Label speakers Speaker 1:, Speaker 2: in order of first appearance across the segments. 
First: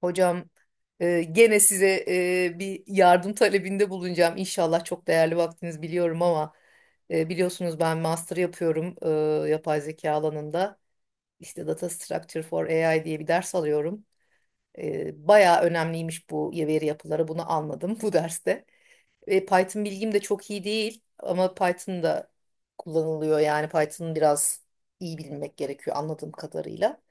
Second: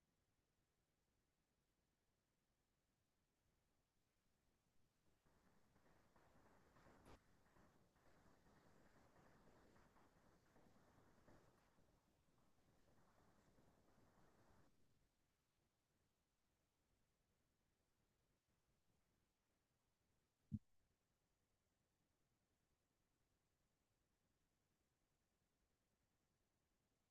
Speaker 1: Hocam gene size bir yardım talebinde bulunacağım. İnşallah çok değerli vaktiniz biliyorum ama biliyorsunuz ben master yapıyorum yapay zeka alanında. İşte Data Structure for AI diye bir ders alıyorum. Bayağı önemliymiş bu veri yapıları. Bunu anladım bu derste. Python bilgim de çok iyi değil ama Python da kullanılıyor. Yani Python biraz iyi bilmek gerekiyor anladığım kadarıyla.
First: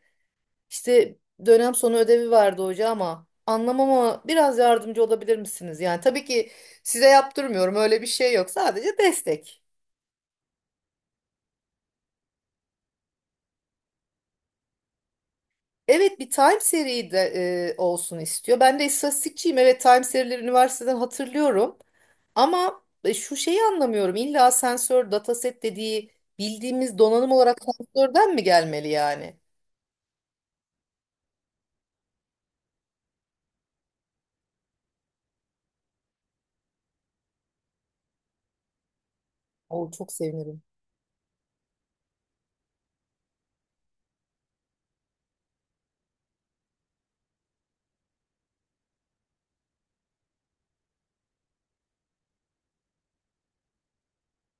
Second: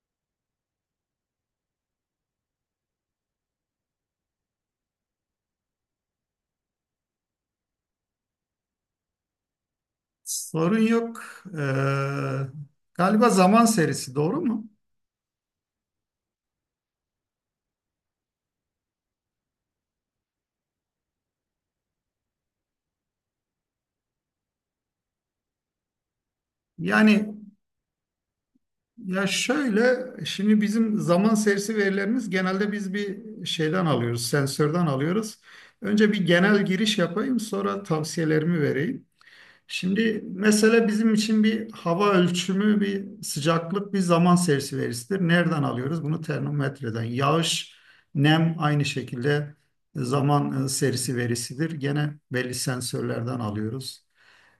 Speaker 1: İşte dönem sonu ödevi vardı hoca ama anlamama biraz yardımcı olabilir misiniz? Yani tabii ki size yaptırmıyorum, öyle bir şey yok, sadece destek.
Speaker 2: Sorun yok. Ee, Galiba zaman serisi doğru mu?
Speaker 1: Evet, bir time seri de olsun istiyor. Ben de istatistikçiyim, evet time serileri üniversiteden hatırlıyorum. Ama şu şeyi anlamıyorum, illa sensör dataset dediği bildiğimiz donanım
Speaker 2: Yani
Speaker 1: olarak sensörden mi gelmeli
Speaker 2: ya
Speaker 1: yani?
Speaker 2: şöyle şimdi bizim zaman serisi verilerimiz genelde biz bir şeyden alıyoruz, sensörden alıyoruz. Önce bir genel giriş yapayım, sonra tavsiyelerimi vereyim.
Speaker 1: Oo, çok
Speaker 2: Şimdi
Speaker 1: sevinirim.
Speaker 2: mesela bizim için bir hava ölçümü, bir sıcaklık, bir zaman serisi verisidir. Nereden alıyoruz? Bunu termometreden. Yağış, nem aynı şekilde zaman serisi verisidir. Gene belli sensörlerden alıyoruz.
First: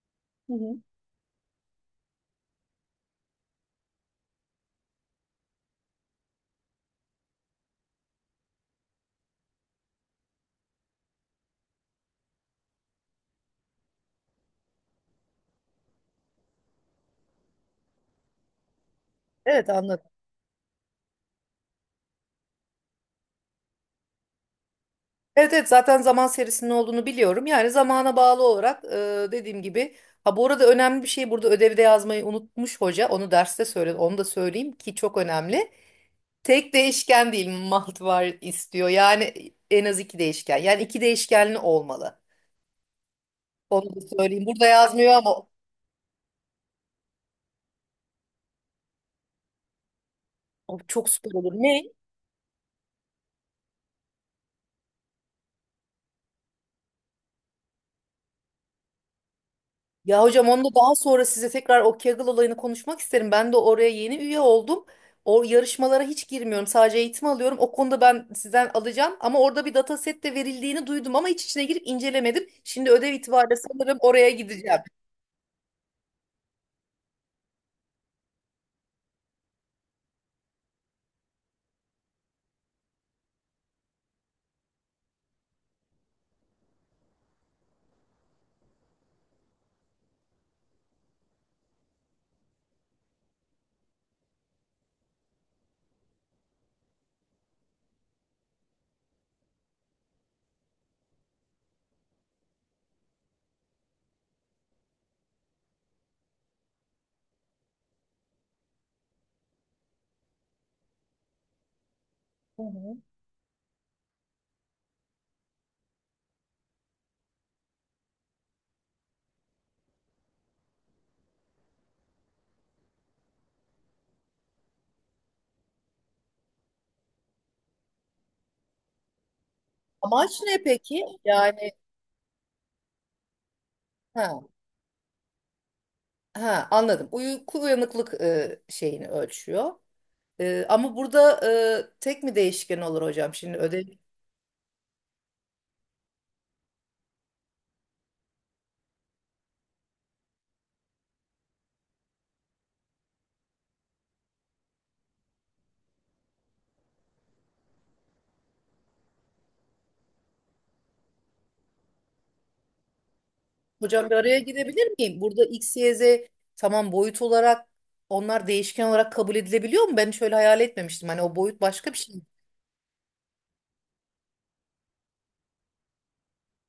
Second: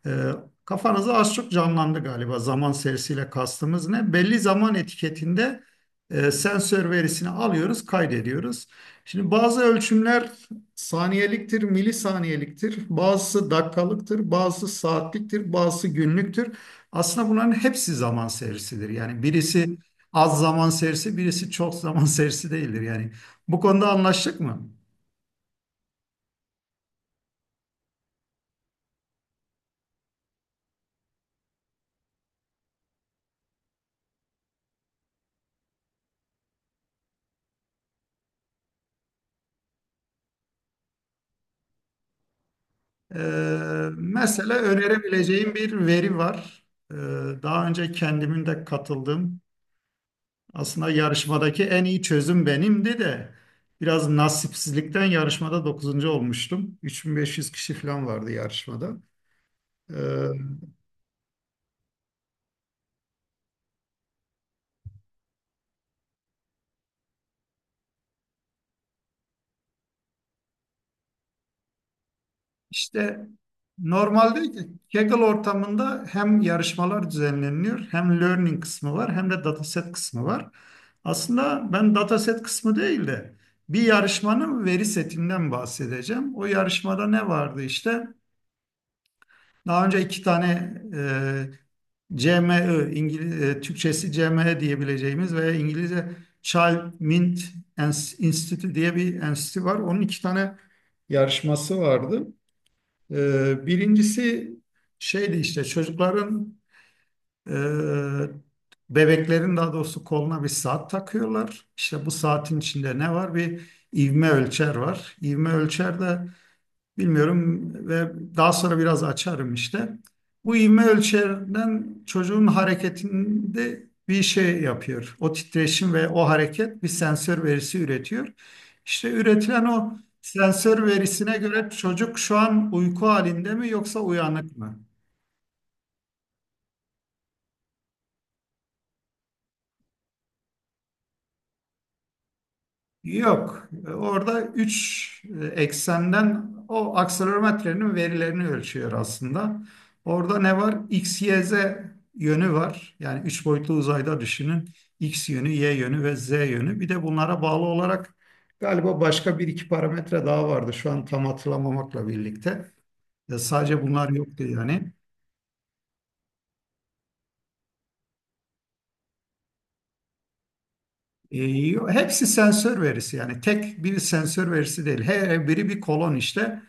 Speaker 2: Ee,
Speaker 1: Hı hı.
Speaker 2: Kafanızı az çok canlandı galiba zaman serisiyle kastımız ne? Belli zaman etiketinde sensör verisini alıyoruz, kaydediyoruz. Şimdi bazı ölçümler saniyeliktir, milisaniyeliktir, bazısı dakikalıktır, bazısı saatliktir, bazısı günlüktür. Aslında bunların hepsi zaman serisidir. Yani
Speaker 1: Evet,
Speaker 2: birisi
Speaker 1: anladım.
Speaker 2: az zaman serisi, birisi çok zaman serisi değildir. Yani bu konuda anlaştık mı?
Speaker 1: Evet evet, zaten zaman serisinin olduğunu biliyorum. Yani zamana bağlı olarak dediğim gibi. Ha, bu arada önemli bir şey, burada ödevde yazmayı unutmuş hoca. Onu derste söyle, onu da söyleyeyim ki çok önemli. Tek değişken değil, multivar istiyor. Yani en az iki değişken. Yani iki değişkenli olmalı. Onu da söyleyeyim.
Speaker 2: Mesela
Speaker 1: Burada yazmıyor ama
Speaker 2: önerebileceğim bir veri var. Ee, Daha önce kendimin de katıldığım,
Speaker 1: o
Speaker 2: aslında
Speaker 1: çok süper olur.
Speaker 2: yarışmadaki
Speaker 1: Ne?
Speaker 2: en iyi çözüm benimdi de biraz nasipsizlikten yarışmada dokuzuncu olmuştum. 3.500 kişi falan vardı yarışmada. Ee,
Speaker 1: Ya hocam, onu da daha sonra size tekrar o Kaggle olayını konuşmak isterim. Ben de oraya yeni üye oldum. O yarışmalara hiç girmiyorum. Sadece eğitim alıyorum. O konuda ben sizden alacağım. Ama orada bir dataset de verildiğini duydum ama hiç içine girip incelemedim. Şimdi ödev
Speaker 2: İşte
Speaker 1: itibariyle sanırım oraya
Speaker 2: normalde
Speaker 1: gideceğim.
Speaker 2: Kaggle ortamında hem yarışmalar düzenleniyor, hem learning kısmı var, hem de dataset kısmı var. Aslında ben dataset kısmı değil de bir yarışmanın veri setinden bahsedeceğim. O yarışmada ne vardı işte? Daha önce iki tane e, CME, İngiliz, Türkçesi CME diyebileceğimiz veya İngilizce Child Mint Institute diye bir enstitü var. Onun iki tane yarışması vardı. Birincisi şeydi işte çocukların e, bebeklerin daha doğrusu koluna bir saat takıyorlar. İşte bu saatin
Speaker 1: Hı hı.
Speaker 2: içinde ne var? Bir ivme ölçer var. İvme ölçer de bilmiyorum ve daha sonra biraz açarım işte. Bu ivme ölçerden çocuğun hareketinde bir şey yapıyor. O titreşim ve o hareket bir sensör verisi üretiyor. İşte üretilen o
Speaker 1: Amaç ne
Speaker 2: sensör
Speaker 1: peki?
Speaker 2: verisine göre çocuk şu an uyku halinde mi yoksa
Speaker 1: Ha,
Speaker 2: uyanık mı?
Speaker 1: ha, anladım. Uyku uyanıklık şeyini ölçüyor. Ama burada tek mi değişken olur hocam? Şimdi
Speaker 2: Yok.
Speaker 1: ödev.
Speaker 2: Orada 3 eksenden o akselerometrenin verilerini ölçüyor aslında. Orada ne var? X, Y, Z yönü var. Yani 3 boyutlu uzayda düşünün. X yönü, Y yönü ve Z yönü. Bir de bunlara bağlı olarak galiba başka bir iki parametre daha vardı. Şu an tam hatırlamamakla birlikte. Ya sadece bunlar
Speaker 1: Hocam, bir araya
Speaker 2: yoktu
Speaker 1: girebilir
Speaker 2: yani.
Speaker 1: miyim? Burada X, Y, Z, tamam boyut olarak onlar değişken olarak kabul edilebiliyor mu? Ben şöyle hayal etmemiştim. Hani o
Speaker 2: E,
Speaker 1: boyut başka bir şey.
Speaker 2: Hepsi sensör verisi yani tek bir sensör verisi değil. Her biri bir kolon işte.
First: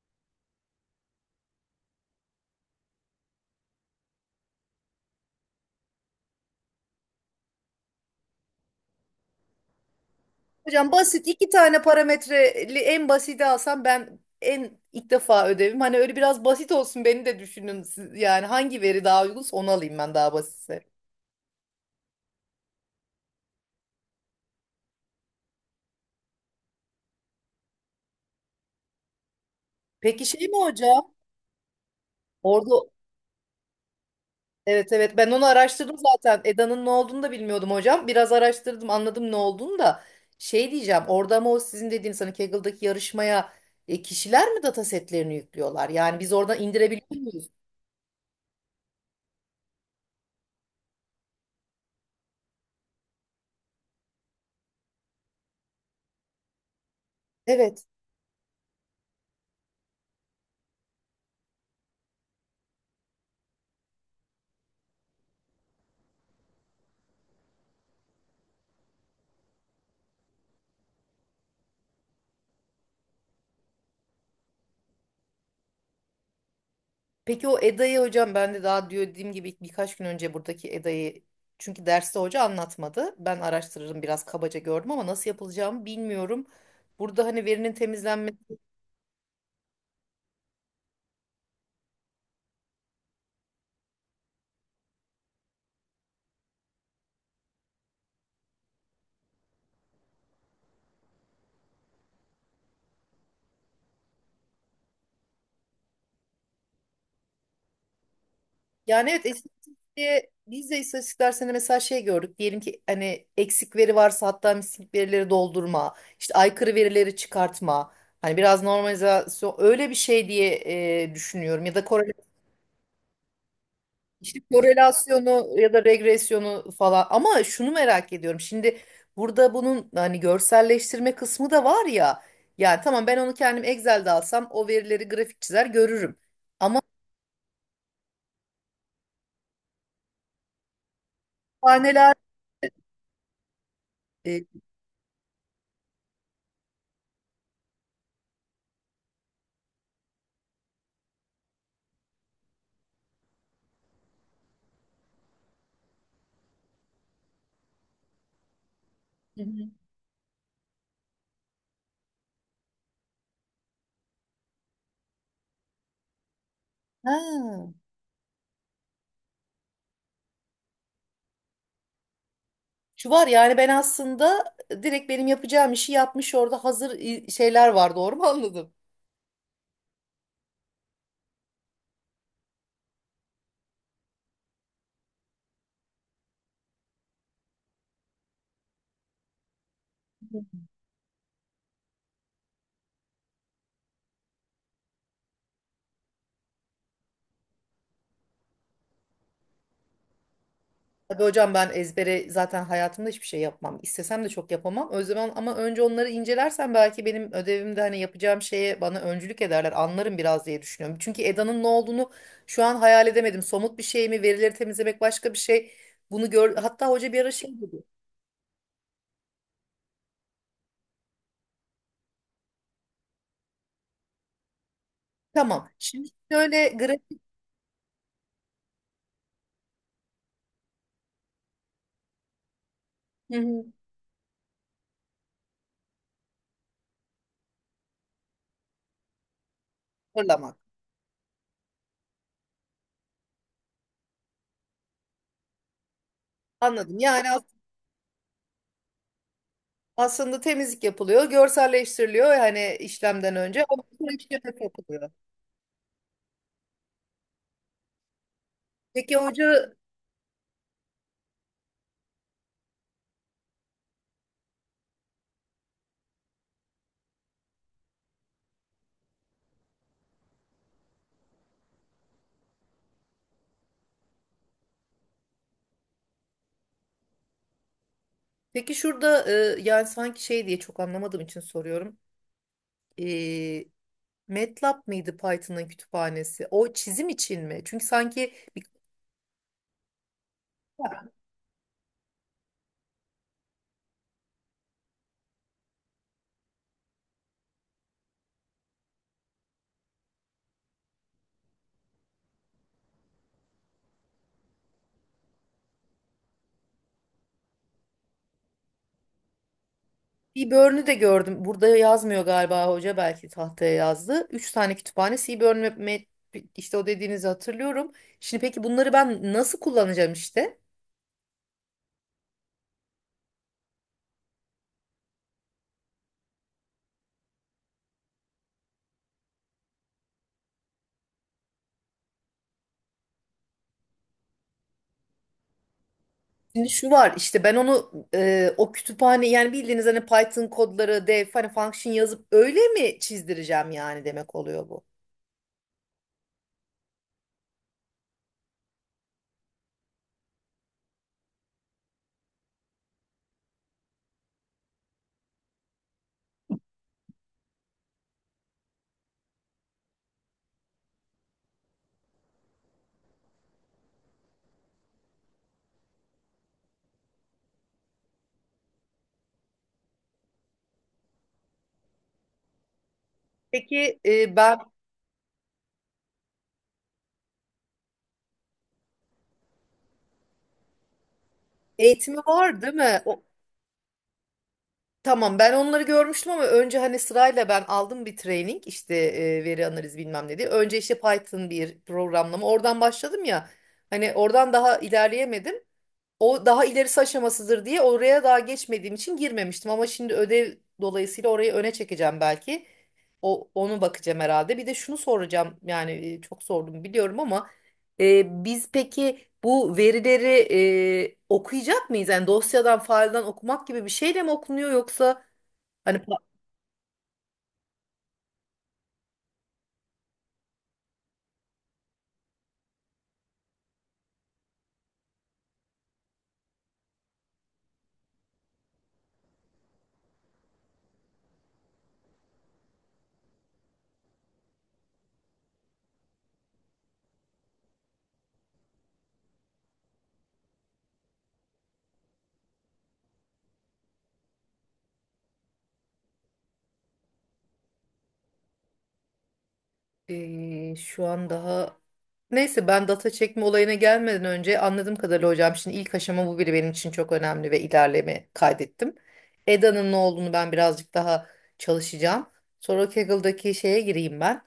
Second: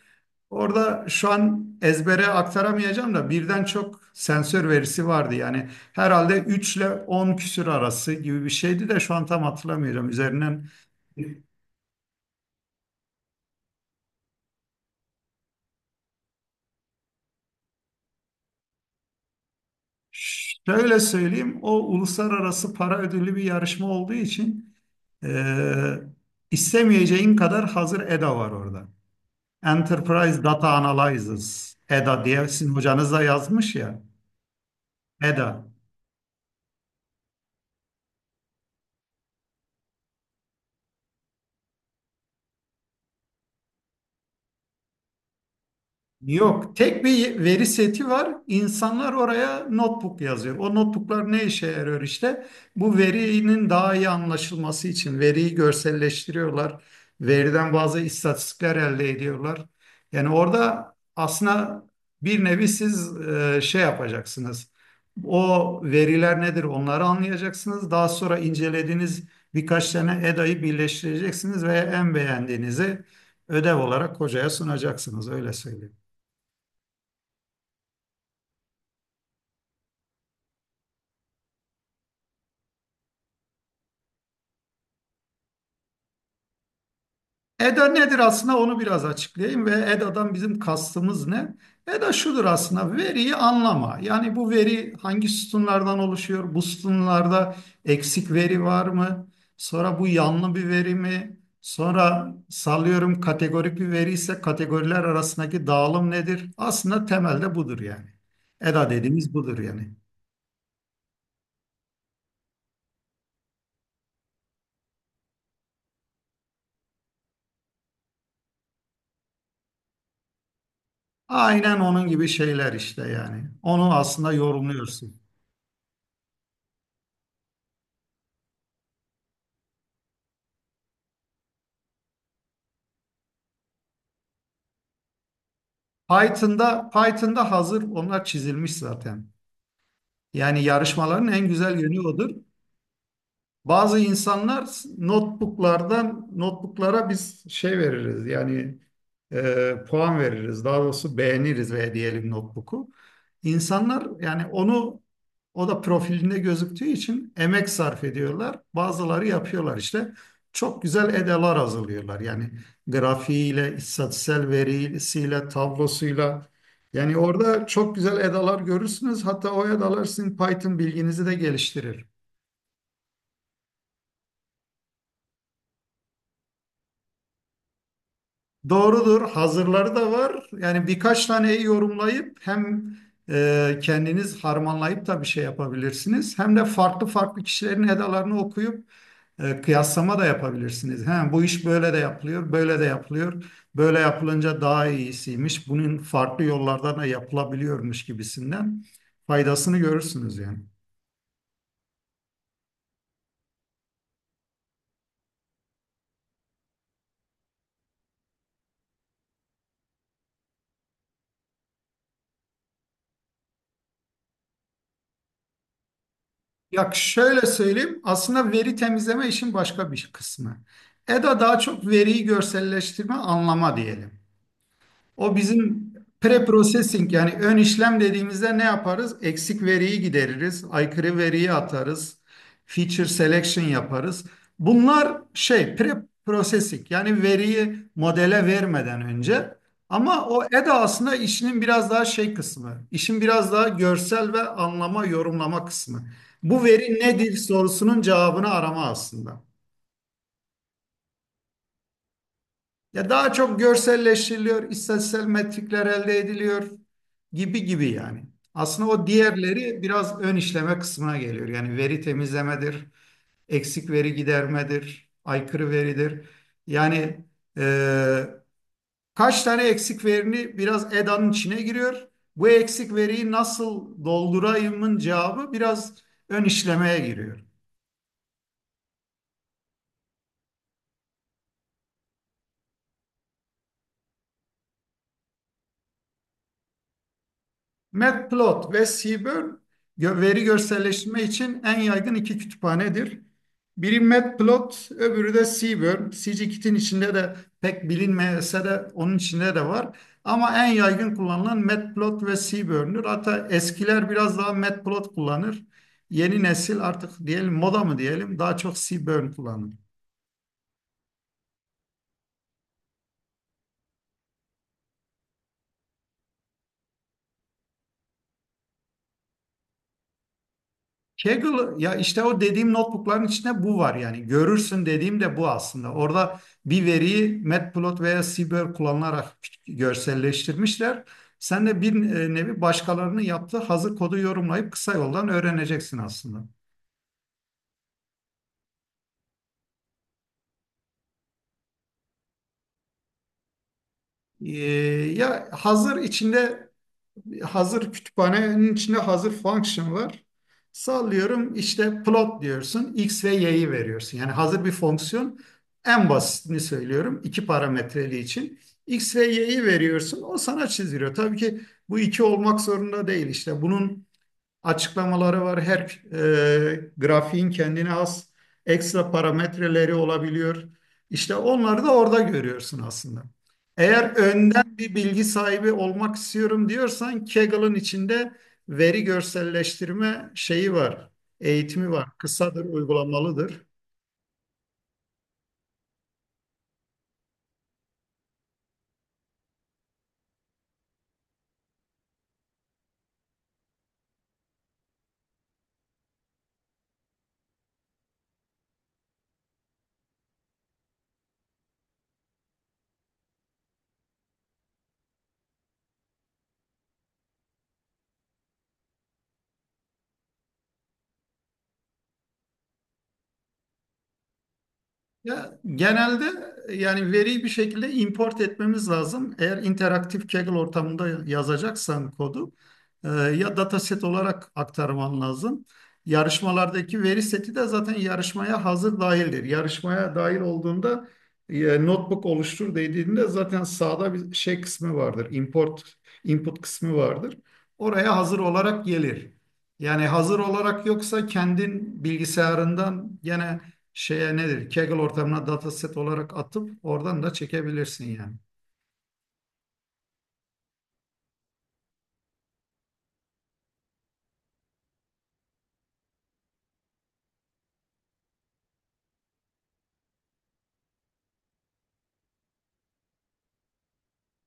Speaker 2: Orada şu an ezbere aktaramayacağım da birden çok sensör verisi vardı. Yani herhalde 3 ile 10 küsür arası gibi bir şeydi de şu an tam hatırlamıyorum. Üzerinden
Speaker 1: Hocam, basit iki tane parametreli en basiti alsam, ben en ilk defa ödevim. Hani öyle biraz basit olsun, beni de düşünün. Siz- yani hangi veri daha uygunsa onu alayım, ben daha basitse.
Speaker 2: şöyle söyleyeyim, o uluslararası para ödüllü bir yarışma olduğu için e, istemeyeceğin kadar hazır EDA var orada.
Speaker 1: Peki
Speaker 2: Enterprise
Speaker 1: şey mi
Speaker 2: Data
Speaker 1: hocam?
Speaker 2: Analysis, EDA diye sizin
Speaker 1: Orada.
Speaker 2: hocanız da yazmış ya.
Speaker 1: Evet evet, ben onu
Speaker 2: EDA.
Speaker 1: araştırdım zaten. Eda'nın ne olduğunu da bilmiyordum hocam. Biraz araştırdım, anladım ne olduğunu da. Şey diyeceğim, orada ama o sizin dediğiniz hani Kaggle'daki yarışmaya kişiler mi data setlerini yüklüyorlar? Yani biz oradan
Speaker 2: Yok, tek
Speaker 1: indirebiliyor
Speaker 2: bir
Speaker 1: muyuz?
Speaker 2: veri seti var. İnsanlar oraya notebook yazıyor. O notebooklar ne işe yarıyor işte? Bu verinin daha iyi anlaşılması için veriyi görselleştiriyorlar. Veriden
Speaker 1: Evet.
Speaker 2: bazı istatistikler elde ediyorlar. Yani orada aslında bir nevi siz şey yapacaksınız. O veriler nedir onları anlayacaksınız. Daha sonra incelediğiniz birkaç tane EDA'yı birleştireceksiniz ve en beğendiğinizi ödev olarak hocaya sunacaksınız. Öyle söyleyeyim.
Speaker 1: Peki o Eda'yı hocam ben de daha diyor, dediğim gibi birkaç gün önce buradaki Eda'yı, çünkü derste hoca anlatmadı. Ben araştırırım, biraz kabaca gördüm ama nasıl yapılacağımı bilmiyorum. Burada hani verinin
Speaker 2: EDA nedir aslında
Speaker 1: temizlenmesi.
Speaker 2: onu biraz açıklayayım ve EDA'dan bizim kastımız ne? EDA şudur aslında, veriyi anlama. Yani bu veri hangi sütunlardan oluşuyor? Bu sütunlarda eksik veri var mı? Sonra bu yanlı bir veri mi? Sonra sallıyorum, kategorik bir veri ise kategoriler arasındaki dağılım nedir? Aslında temelde budur yani. EDA
Speaker 1: Yani evet,
Speaker 2: dediğimiz budur
Speaker 1: istatistik
Speaker 2: yani.
Speaker 1: diye biz de istatistik dersinde mesela şey gördük. Diyelim ki hani eksik veri varsa, hatta mislik verileri doldurma, işte aykırı verileri çıkartma. Hani biraz normalizasyon, öyle bir şey diye düşünüyorum. Ya
Speaker 2: Aynen
Speaker 1: da
Speaker 2: onun
Speaker 1: korela,
Speaker 2: gibi şeyler işte yani. Onu aslında
Speaker 1: işte
Speaker 2: yorumluyorsun.
Speaker 1: korelasyonu ya da regresyonu falan. Ama şunu merak ediyorum. Şimdi burada bunun hani görselleştirme kısmı da var ya. Yani tamam, ben onu kendim Excel'de alsam o verileri grafik çizer görürüm. Ama
Speaker 2: Python'da hazır onlar çizilmiş zaten. Yani yarışmaların en güzel yönü
Speaker 1: kütüphaneler...
Speaker 2: odur. Bazı
Speaker 1: E,
Speaker 2: insanlar notebooklardan notebooklara biz şey veririz yani, puan veririz daha doğrusu, beğeniriz ve diyelim notebook'u. İnsanlar yani onu, o da profilinde gözüktüğü için emek sarf ediyorlar. Bazıları
Speaker 1: Hı hı.
Speaker 2: yapıyorlar işte. Çok güzel edalar hazırlıyorlar. Yani grafiğiyle, istatistiksel verisiyle, tablosuyla. Yani orada
Speaker 1: Ha.
Speaker 2: çok güzel edalar görürsünüz. Hatta o edalar sizin Python bilginizi de geliştirir.
Speaker 1: Şu var, yani ben aslında direkt benim yapacağım işi yapmış orada hazır i- şeyler var, doğru mu anladım?
Speaker 2: Doğrudur. Hazırları da var. Yani birkaç taneyi yorumlayıp hem kendiniz harmanlayıp da bir şey yapabilirsiniz. Hem de farklı farklı kişilerin edalarını okuyup kıyaslama da yapabilirsiniz. He, bu iş böyle de yapılıyor, böyle de yapılıyor. Böyle yapılınca daha iyisiymiş. Bunun farklı yollardan da yapılabiliyormuş gibisinden faydasını görürsünüz yani.
Speaker 1: Tabii hocam, ben ezbere zaten hayatımda hiçbir şey yapmam. İstesem de çok yapamam. O zaman ama önce onları incelersen belki benim ödevimde hani yapacağım şeye bana öncülük ederler. Anlarım biraz diye düşünüyorum. Çünkü EDA'nın ne olduğunu şu an hayal edemedim. Somut bir şey mi? Verileri temizlemek başka bir şey. Bunu gör. Hatta
Speaker 2: Ya
Speaker 1: hoca bir ara
Speaker 2: şöyle
Speaker 1: şey dedi.
Speaker 2: söyleyeyim. Aslında veri temizleme işin başka bir kısmı. EDA daha çok veriyi görselleştirme, anlama diyelim. O
Speaker 1: Tamam.
Speaker 2: bizim
Speaker 1: Şimdi şöyle
Speaker 2: pre-processing
Speaker 1: grafik.
Speaker 2: yani ön işlem dediğimizde ne yaparız? Eksik veriyi gideririz, aykırı veriyi atarız, feature
Speaker 1: Hı
Speaker 2: selection
Speaker 1: hı.
Speaker 2: yaparız. Bunlar şey, pre-processing yani veriyi modele vermeden önce. Ama o
Speaker 1: Hazırlamak.
Speaker 2: EDA aslında işinin biraz daha şey kısmı, işin biraz daha görsel ve anlama, yorumlama kısmı. Bu veri
Speaker 1: Anladım. Yani
Speaker 2: nedir sorusunun cevabını arama aslında.
Speaker 1: aslında temizlik yapılıyor, görselleştiriliyor hani
Speaker 2: Ya daha
Speaker 1: işlemden
Speaker 2: çok
Speaker 1: önce, ama sonra işleme
Speaker 2: görselleştiriliyor,
Speaker 1: katılıyor.
Speaker 2: istatistiksel metrikler elde ediliyor gibi gibi yani. Aslında o
Speaker 1: Peki hoca,
Speaker 2: diğerleri biraz ön işleme kısmına geliyor. Yani veri temizlemedir, eksik veri gidermedir, aykırı veridir. Yani e, kaç tane eksik verini biraz EDA'nın içine giriyor. Bu eksik veriyi nasıl doldurayımın cevabı biraz ön işlemeye giriyor.
Speaker 1: peki şurada yani sanki şey diye çok anlamadığım için soruyorum. E, MATLAB mıydı Python'ın kütüphanesi? O çizim için mi? Çünkü sanki bir,
Speaker 2: Matplot ve Seaborn veri görselleştirme için en yaygın iki kütüphanedir. Biri Matplot, öbürü de Seaborn. Scikit'in içinde de pek bilinmese de onun içinde de var. Ama en yaygın kullanılan Matplot ve Seaborn'dur. Hatta eskiler biraz daha Matplot kullanır. Yeni nesil artık, diyelim moda mı diyelim, daha çok Seaborn kullanır.
Speaker 1: bir börnü de gördüm. Burada yazmıyor galiba hoca, belki tahtaya yazdı. Üç tane kütüphane Seaborn ve Mat- işte o dediğinizi hatırlıyorum. Şimdi peki bunları ben nasıl kullanacağım işte?
Speaker 2: Kaggle ya, işte o dediğim notebookların içinde bu var yani, görürsün dediğim de bu aslında. Orada bir veriyi Matplotlib veya seabird kullanılarak görselleştirmişler. Sen de bir nevi başkalarının yaptığı hazır kodu yorumlayıp kısa yoldan öğreneceksin aslında.
Speaker 1: Şimdi şu var işte, ben onu o kütüphane yani bildiğiniz hani Python kodları def hani function yazıp öyle mi çizdireceğim, yani demek
Speaker 2: Ee,
Speaker 1: oluyor bu.
Speaker 2: Ya hazır içinde, hazır kütüphanenin içinde hazır function var. Sallıyorum, işte plot diyorsun. X ve Y'yi veriyorsun. Yani hazır bir fonksiyon. En basitini söylüyorum, iki parametreli için. X ve Y'yi veriyorsun. O sana çiziyor. Tabii ki bu iki olmak zorunda değil. İşte bunun açıklamaları var. Her grafiğin kendine has ekstra parametreleri olabiliyor. İşte onları da orada görüyorsun aslında.
Speaker 1: Peki
Speaker 2: Eğer
Speaker 1: ben
Speaker 2: önden bir bilgi sahibi olmak istiyorum diyorsan, Kaggle'ın içinde veri görselleştirme şeyi var, eğitimi var.
Speaker 1: eğitimi var
Speaker 2: Kısadır,
Speaker 1: değil mi? O,
Speaker 2: uygulamalıdır.
Speaker 1: tamam ben onları görmüştüm ama önce hani sırayla ben aldım bir training işte veri analiz bilmem ne diye. Önce işte Python bir programlama oradan başladım ya, hani oradan daha ilerleyemedim. O daha ilerisi aşamasıdır diye oraya daha geçmediğim için girmemiştim ama şimdi ödev dolayısıyla orayı öne çekeceğim belki. O, onu bakacağım herhalde. Bir de şunu soracağım. Yani çok sordum biliyorum ama biz peki bu verileri okuyacak mıyız? Yani dosyadan, failden okumak gibi bir şeyle mi okunuyor, yoksa
Speaker 2: Ya
Speaker 1: hani
Speaker 2: genelde
Speaker 1: pa-
Speaker 2: yani veriyi bir şekilde import etmemiz lazım. Eğer interaktif Kaggle ortamında yazacaksan kodu, ya dataset olarak aktarman lazım. Yarışmalardaki veri seti de zaten yarışmaya hazır dahildir. Yarışmaya dahil olduğunda, notebook oluştur dediğinde zaten sağda bir şey kısmı vardır. Import, input kısmı vardır. Oraya hazır olarak gelir. Yani hazır olarak yoksa kendin bilgisayarından gene şeye nedir? Kaggle ortamına dataset olarak atıp oradan da çekebilirsin yani.
Speaker 1: şu an daha, neyse ben data çekme olayına gelmeden önce anladığım kadarıyla hocam, şimdi ilk aşama bu biri benim için çok önemli ve ilerleme kaydettim. EDA'nın ne olduğunu ben birazcık daha çalışacağım. Sonra Kaggle'daki şeye gireyim ben.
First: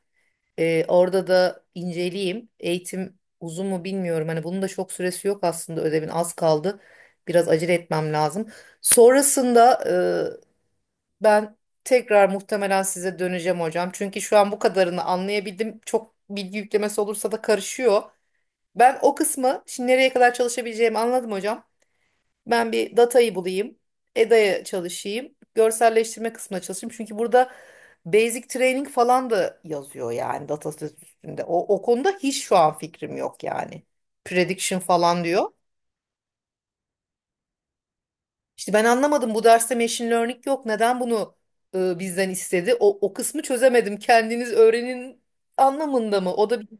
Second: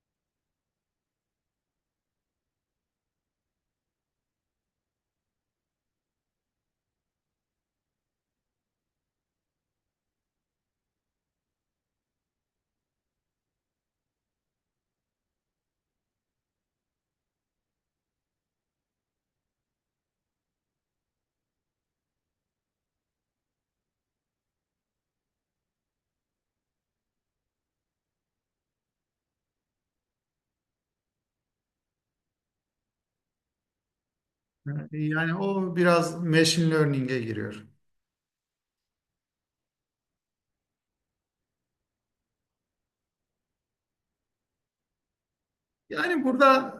Speaker 1: Orada da inceleyeyim. Eğitim uzun mu bilmiyorum. Hani bunun da çok süresi yok aslında, ödevin az kaldı. Biraz acele etmem lazım. Sonrasında ben tekrar muhtemelen size döneceğim hocam. Çünkü şu an bu kadarını anlayabildim. Çok bilgi yüklemesi olursa da karışıyor. Ben o kısmı şimdi nereye kadar çalışabileceğimi anladım hocam. Ben bir datayı bulayım. EDA'ya çalışayım. Görselleştirme kısmına çalışayım. Çünkü burada basic training falan da yazıyor yani dataset üstünde. O, o konuda hiç şu an fikrim yok yani. Prediction falan
Speaker 2: Yani
Speaker 1: diyor.
Speaker 2: o biraz machine learning'e giriyor.
Speaker 1: İşte ben anlamadım, bu derste machine learning yok. Neden bunu bizden istedi? O, o kısmı çözemedim. Kendiniz öğrenin anlamında
Speaker 2: Yani
Speaker 1: mı? O da bir-
Speaker 2: burada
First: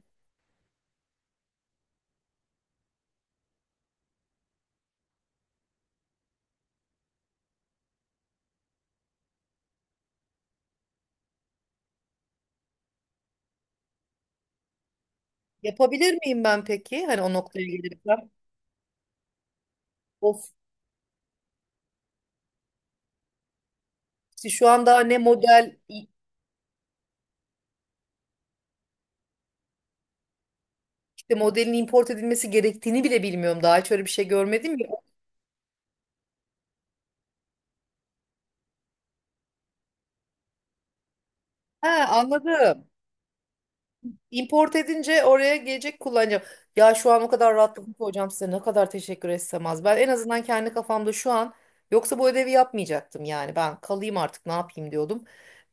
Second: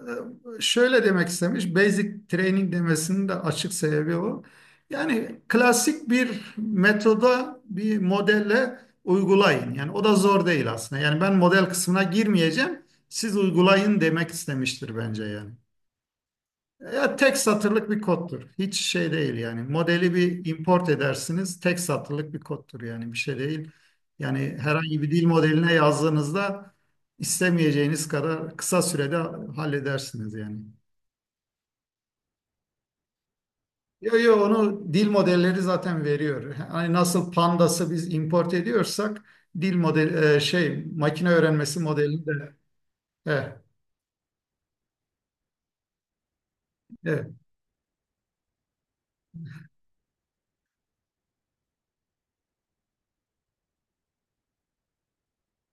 Speaker 2: şöyle demek istemiş, basic training demesinin de açık sebebi o. Yani klasik bir metoda, bir modelle uygulayın. Yani o da zor değil aslında. Yani ben model kısmına girmeyeceğim, siz uygulayın demek istemiştir bence yani.
Speaker 1: yapabilir miyim ben peki?
Speaker 2: Ya
Speaker 1: Hani o
Speaker 2: tek
Speaker 1: noktaya
Speaker 2: satırlık bir
Speaker 1: gelirsem.
Speaker 2: koddur. Hiç şey değil yani. Modeli bir
Speaker 1: Of,
Speaker 2: import edersiniz. Tek satırlık bir koddur yani, bir şey değil.
Speaker 1: işte
Speaker 2: Yani
Speaker 1: şu an daha
Speaker 2: herhangi bir
Speaker 1: ne
Speaker 2: dil modeline
Speaker 1: model
Speaker 2: yazdığınızda istemeyeceğiniz kadar kısa sürede halledersiniz yani.
Speaker 1: de modelin import edilmesi gerektiğini bile bilmiyorum. Daha hiç öyle bir
Speaker 2: Yo
Speaker 1: şey
Speaker 2: yo,
Speaker 1: görmedim
Speaker 2: onu
Speaker 1: ya.
Speaker 2: dil modelleri zaten veriyor. Hani nasıl Pandas'ı biz import ediyorsak, dil model şey, makine öğrenmesi
Speaker 1: Ha
Speaker 2: modelini de
Speaker 1: anladım.
Speaker 2: eh,
Speaker 1: Import edince oraya gelecek, kullanacağım. Ya şu an o
Speaker 2: evet.
Speaker 1: kadar rahatladım ki hocam, size ne kadar teşekkür etsem az. Ben en azından kendi kafamda şu an, yoksa bu ödevi yapmayacaktım yani. Ben kalayım artık, ne yapayım diyordum.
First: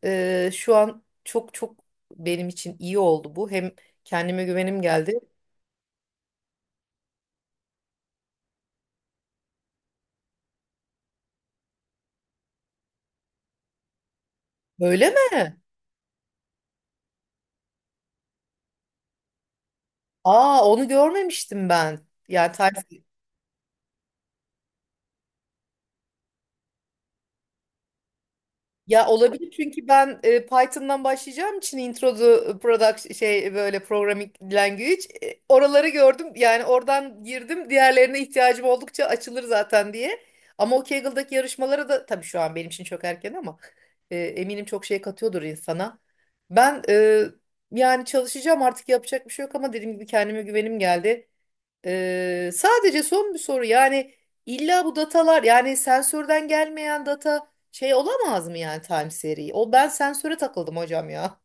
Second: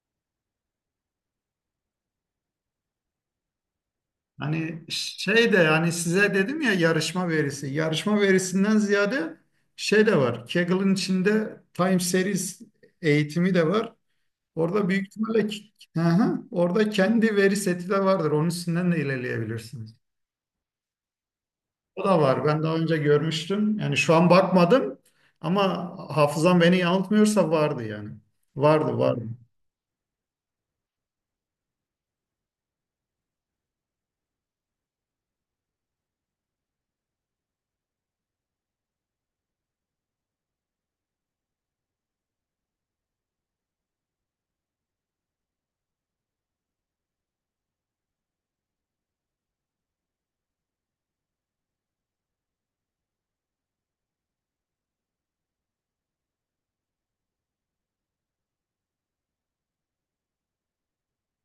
Speaker 1: Şu an çok çok benim için iyi oldu bu. Hem kendime güvenim
Speaker 2: Hani
Speaker 1: geldi.
Speaker 2: şey de, yani size dedim ya yarışma verisi. Yarışma verisinden ziyade şey de var. Kaggle'ın içinde Time Series eğitimi de var. Orada büyük
Speaker 1: Öyle
Speaker 2: ihtimalle
Speaker 1: mi?
Speaker 2: hı hı, orada kendi veri seti de vardır. Onun üstünden de ilerleyebilirsiniz.
Speaker 1: Aa, onu görmemiştim ben.
Speaker 2: O da var.
Speaker 1: Yani
Speaker 2: Ben
Speaker 1: ters.
Speaker 2: daha önce görmüştüm. Yani şu an bakmadım, ama hafızam beni yanıltmıyorsa vardı yani. Vardı,
Speaker 1: Ya
Speaker 2: vardı.
Speaker 1: olabilir, çünkü ben Python'dan başlayacağım için intro to product şey böyle programming language oraları gördüm. Yani oradan girdim. Diğerlerine ihtiyacım oldukça açılır zaten diye. Ama o Kaggle'daki yarışmalara da tabii şu an benim için çok erken ama eminim çok şey katıyordur insana. Ben e, Yani çalışacağım artık, yapacak bir şey yok ama dediğim gibi kendime güvenim geldi. Sadece son bir soru, yani illa bu datalar yani sensörden gelmeyen data şey olamaz mı yani time seri? O ben sensöre takıldım hocam ya.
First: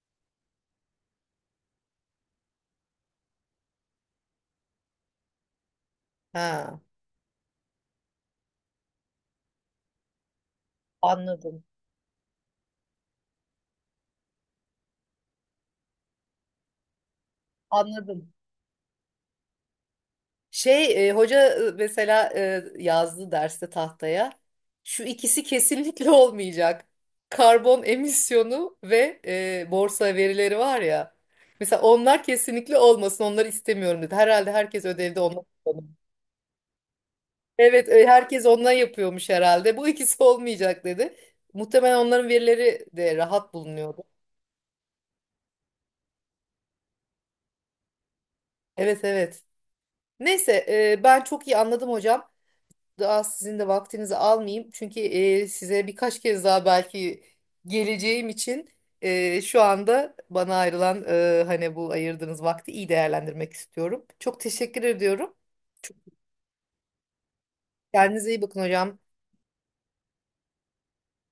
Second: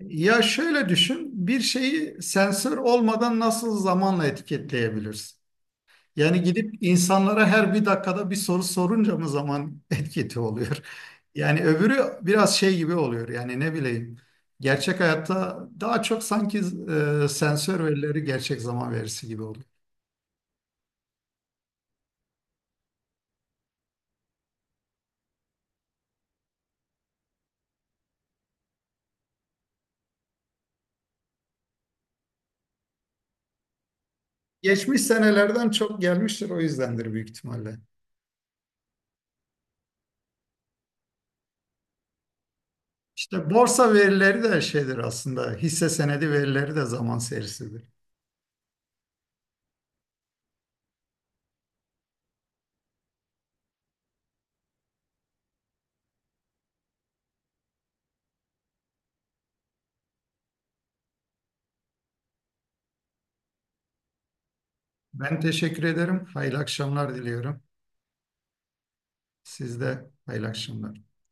Speaker 2: Ya şöyle düşün, bir şeyi sensör olmadan nasıl zamanla etiketleyebilirsin? Yani gidip
Speaker 1: Ha,
Speaker 2: insanlara her bir dakikada bir soru sorunca mı zaman etkisi oluyor? Yani
Speaker 1: anladım.
Speaker 2: öbürü biraz şey gibi oluyor. Yani ne bileyim. Gerçek hayatta daha çok sanki sensör verileri
Speaker 1: Anladım.
Speaker 2: gerçek zaman verisi gibi oluyor.
Speaker 1: Hoca mesela yazdı derste tahtaya. Şu ikisi kesinlikle olmayacak. Karbon emisyonu ve borsa verileri var ya. Mesela onlar kesinlikle olmasın, onları istemiyorum dedi. Herhalde herkes
Speaker 2: Geçmiş
Speaker 1: ödevde onları.
Speaker 2: senelerden çok gelmiştir, o yüzdendir büyük ihtimalle.
Speaker 1: Evet, herkes ondan yapıyormuş herhalde. Bu ikisi olmayacak dedi. Muhtemelen onların verileri de
Speaker 2: İşte
Speaker 1: rahat
Speaker 2: borsa
Speaker 1: bulunuyordu.
Speaker 2: verileri de şeydir aslında. Hisse senedi verileri de zaman serisidir.
Speaker 1: Evet, evet. Neyse, ben çok iyi anladım hocam. Daha sizin de vaktinizi almayayım. Çünkü size birkaç kez daha belki geleceğim için şu anda bana ayrılan hani bu ayırdığınız vakti iyi değerlendirmek istiyorum. Çok teşekkür ediyorum.
Speaker 2: Ben teşekkür
Speaker 1: Çok-
Speaker 2: ederim. Hayırlı akşamlar diliyorum.
Speaker 1: Kendinize iyi bakın hocam.
Speaker 2: Siz de hayırlı akşamlar.